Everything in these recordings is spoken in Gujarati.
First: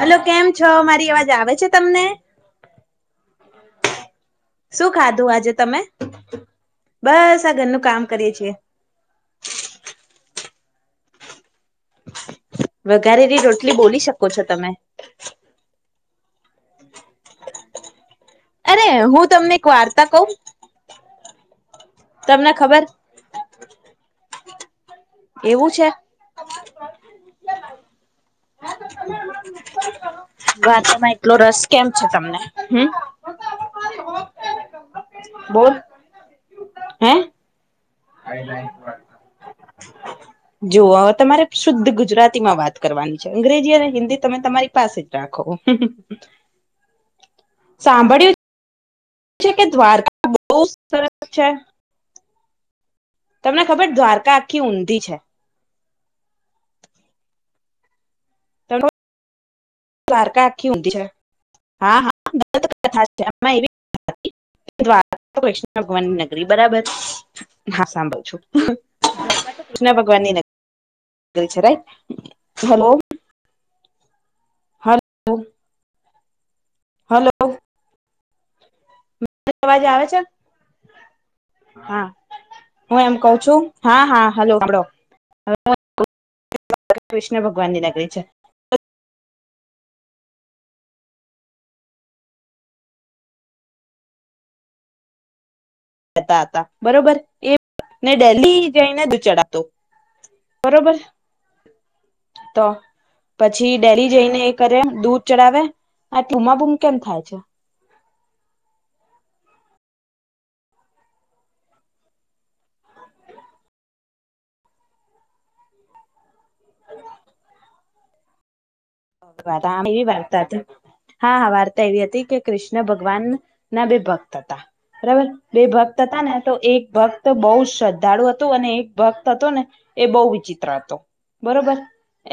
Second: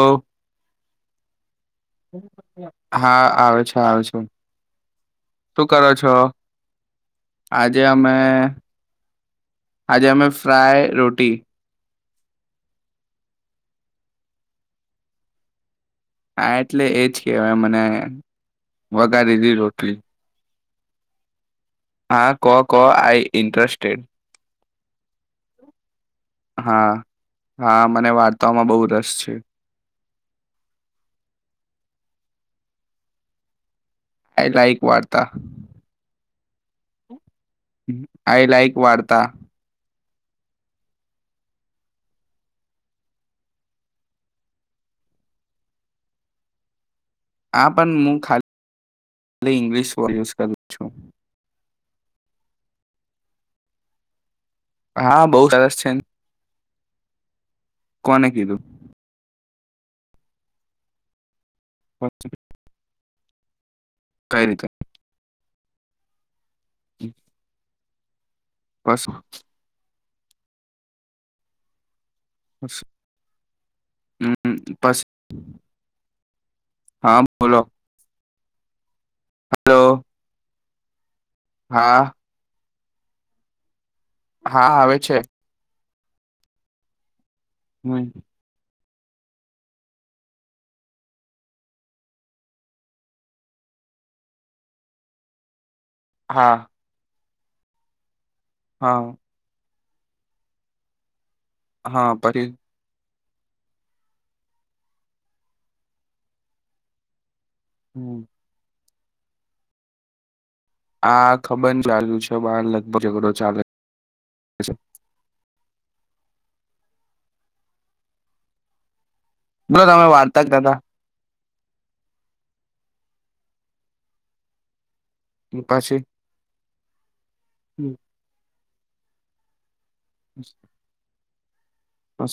હલો કેમ છો મારી અવાજ આવે છે તમને હા આવે છે આવે છે શું શું ખાધું આજે તમે કરો છો બસ આ આજે ઘરનું કામ અમે કરીએ છીએ આજે અમે ફ્રાય રોટી વઘારેલી રોટલી બોલી શકો છો તમે હા એટલે એજ કેહેવાય મને અરે હું તમને વઘારેલી એક રોટલી વાર્તા કઉું હા કો કો ખબર આઈ ઇન્ટરેસ્ટેડ એવું છે હા હા મને વાર્તામાં બહુ રસ છે વાતોમાં એટલો રસ કેમ છે તમને હમ આઈ લાઇક વાર્તા બોલ હે આઈ લાઇક વારતા જો હ તમારે શુદ્ધ ગુજરાતીમાં વાત કરવાની છે અંગ્રેજી અને હિન્દી તમે તમારી પાસે જ રાખો આ પણ હું સાંભળ્યું ખાલી છે કે ઇંગ્લિશ વર્ડ દ્વારકા યુઝ કરું બહુ છું સરસ છે તમને ખબર દ્વારકા આખી ઊંધી છે હા બહુ સરસ છે કોને કીધું તમને દ્વારકા આખી ઉંધી છે હા હા ગત [unintelligible] કથા છેમાં એવી કઈ રીતે વૈષ્ણ ભગવાન ન બરાબર હા સંભણ છું બસ બન્ને ને [unintelligible] છે રાઈટ પસ હલો હમ પછ હલો [unintelligible] હા બોલો અ હલો વાજ આવે છે હા હું એમ કઉ છું હા હા હલો સાભડો આવે છે. કૃષ્ણ ભગવાન ની હમ્મ. નગરી છે હતા તા હા, બરોબર એ ને ડેહી જઈને હા, દૂઘ ચડાતુ બરોબર હા પછી તો પછી ડેરી જઈને એ કરે દૂધ ચડાવે અને બુમાબુમ કેમ થાય છે હુમ આા ખબર ચાલુ છે બાર લગભગ ઝઘડો ચાલે બોલો તમે વાર્તા કરતા તા [unintelligible] એવી હતી કે કૃષ્ણ ભગવાન ના બે ભક્ત હતા બરાબર બે ભક્ત પછી હતા ને તો એક બસ તો બહુ શ્રદ્ધાળુ હતું અને એક ભક્ત હતો ને એ બહુ વિચિત્ર હતો બરોબર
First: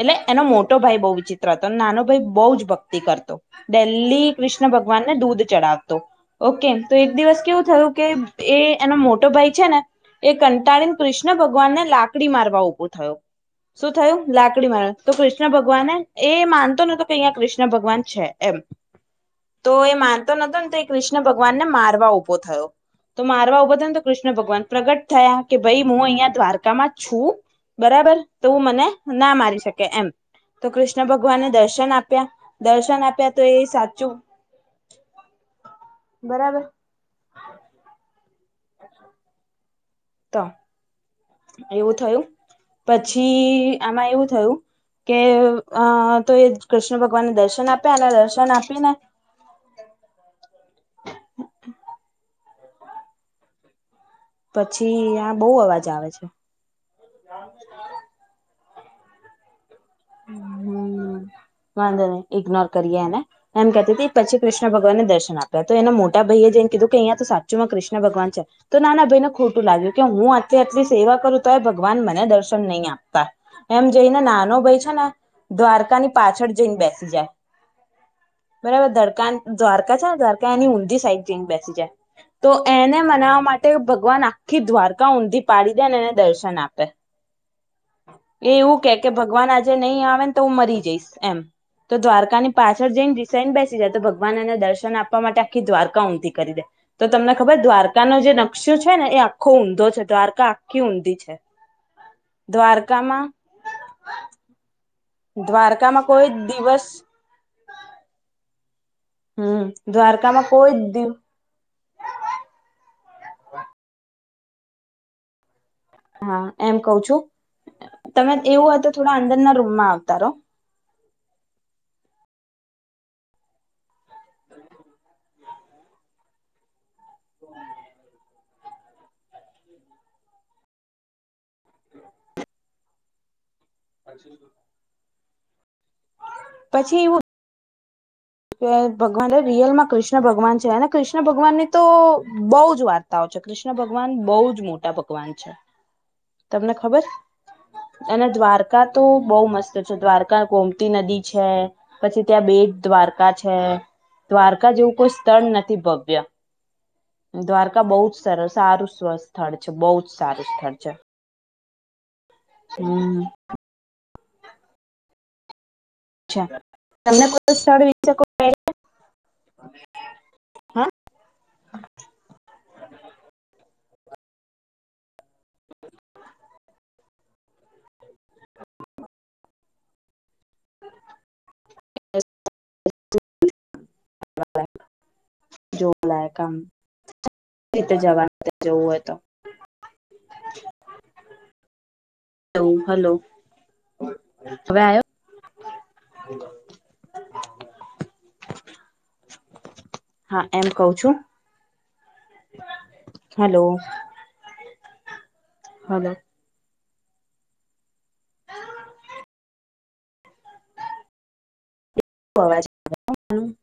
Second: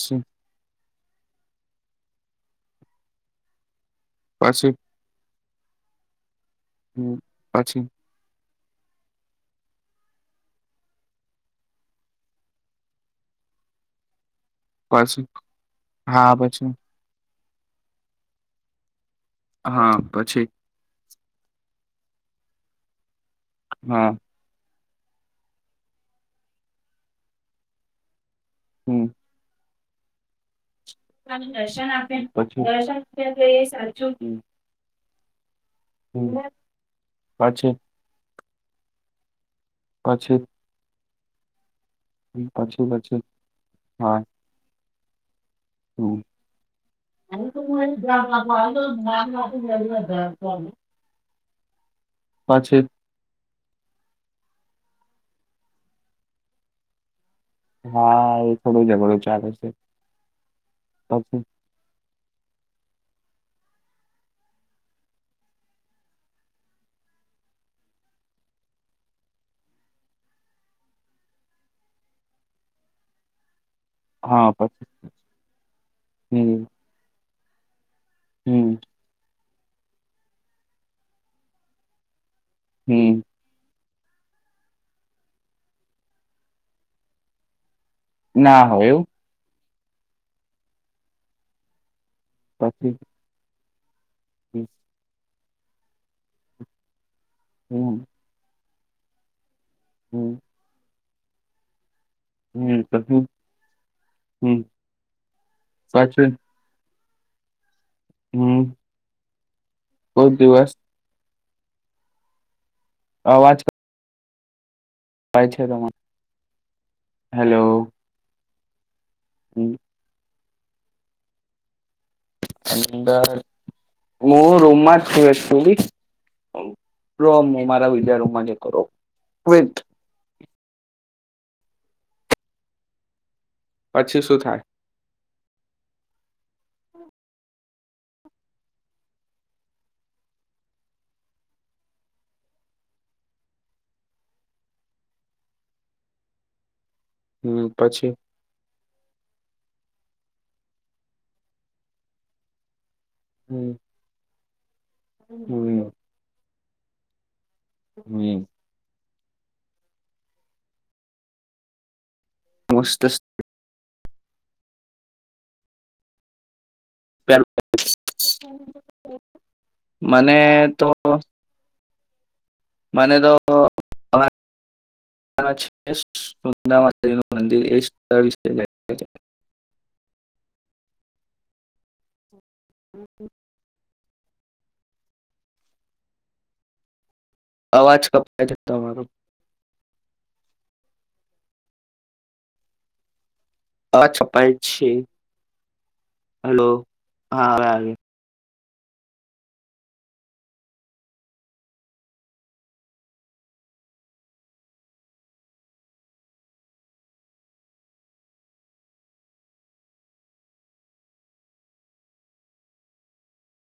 એટલે એનો મોટો ભાઈ વીચિત નાનો ભાઈ બહ જ ભક્તિ કરતો ડિલ્લી કૃષ્ણ પછી ભગવાનને દૂધ ચઢીવ તો ઓકે તો એક હમ્મ દિવસ કેવું પછી થયું કે એ એનો મોટો ભાઈ છે ને એ કંટાળીને કૃષ્ણ ભગવાનને લાકડી મારવા ઊભોથયો શું થયું લાકડી માર વાતો પછી કૃષ્ણ ભગવાને હા એ પછી માનતો ન તો કહીયા કૃષ્ણ કૃષ્ણ ભગવાન છે એમ તો એ હા માનતો પછી નતો ને તો કિસ કૃષ્ણ ભગવાનને મારવા ઉભો થયો તો મારવા ઉઊભા ને તો હા કૃષ્ણ ભગવાન પ્રગટ થયા કે ભઈ હું અહિયાં દ્વારકામાં જ છું બરાબર. તું મને હમ્મ. ના મારી શકે. એમ તો કૃષ્ણ કૃષ્ણ ભગવાનને દર્શન આપે આપ્યા, પછી દર્શન આપ્યા તો એટલે એ સાચું હમ, બરાબર પાછી? પછી? તો એવું થયું, પછી આમાં હા એવું થયું. કે અ તો એ કૃષ્ણ ભગવાનને દર્શન આપ્યા અને દર્શન આપીને [unintelligible] પછી પછી આ બહુ અવાજ આવે છે. હા એ થોડો જઘડો ચાલે છે. હમ પછી વાંધો નઈ. ઇગ્નોર કરીએ એને એમ કહેતી એ પછી કૃષ્ણ ભગવાને દર્શન આપ્યા તો એના મોટા ભઈએ જઇન કીધું કે અહીંયા તો સાચુંમાં કૃષ્ણ ભગવાન છે, તો નાના ભઈને ખોટું લાગ્યું કે હું અત્યારથી સેવા કરું તો ય ભગવાન મને દર્શન નહીં આપતા. એમ જઈને હા નાનો ભઈ પછી છે. દ્વારકા ની પાછળ હમ જઈને બેસી જાય. હમ બરાબર ધડકાન દ્વારકા છે ને દ્વારકા એની ઊંંધી સાઈડ જઈન બેસી જાય. તો એને હમ મનાવા માટે ભગવાન આખી દ્વારકા ઊંધી પાડી દેન એને દર્શન આપે. એ ના એવું હોય કે કે ભગવાન આજે જે નહી આવે ને તો હું મરી જઈશ એમ. તો દ્વારકાની પાછળ પછી જઈને રિસાઇન બે સી જાય તો ભગવાન એને દર્શન આપવા માટે આખી દ્વારકા ઊંધી કરી દે. તો તમને ખબર હમ દ્વારકાનો જે ન પક્ષ છે ને એ આખો ઊંધો છે હમ દ્વારકા આખી ઊંધી છે. છે. હમ પછી દ્વારકામાં હમ દ્વારકામાં પછી કોઈ દિવસ હમ હમ દ્વારકામાં કોઈ જ દિવ અવાજ થાય છે. તમા હા એમ કઉ છું હેલો તમે એવું હોયતો થોડા અંદરના હમ, રૂમમાં આવતા રો અંદર હું રૂમમાં જ છું શું [unintelligible] રો હું મારા બીજા રૂમમાં કરું વેઈટ પછી શું થાય પછી એવું કે ભગવાન રિયલમાં કૃષ્ણ ભગવાન છે અને કૃષ્ણ ભગવાનની તો બહુ જ વાર્તાઓ છે કૃષ્ણ ભગવાન બહુ જ મોટા ભગવાન છે તમને ખબર હમ પછી અને દ્વારકા તો બઉ મસ્ત છે દ્વારકા ગોમતી નદી છે પછી ત્યાં બેટ દ્વાર કા છે હમ દ્વારકા જેવું કોઈ સ્થળ નથી હમ ભવ્ય દ્વારકા બહુ જ હમ સરસ સારું સ્વસ્થ સ્થળ છે બહુ જ સારું સ્થળ છે મસ્ત હમ અચ્છા મને તો મને તો સું નું મંદિર એ વિશે જ [unintelligible] [inaudible] જો લ કામ અવાજ કપાય છે તમારો તો હ હલો અવાજ કપાય હવે છે આવ્યો હલો હા હવે આવે હા એમ કવ છું હલો હલો શ અવાજ [unintelligible]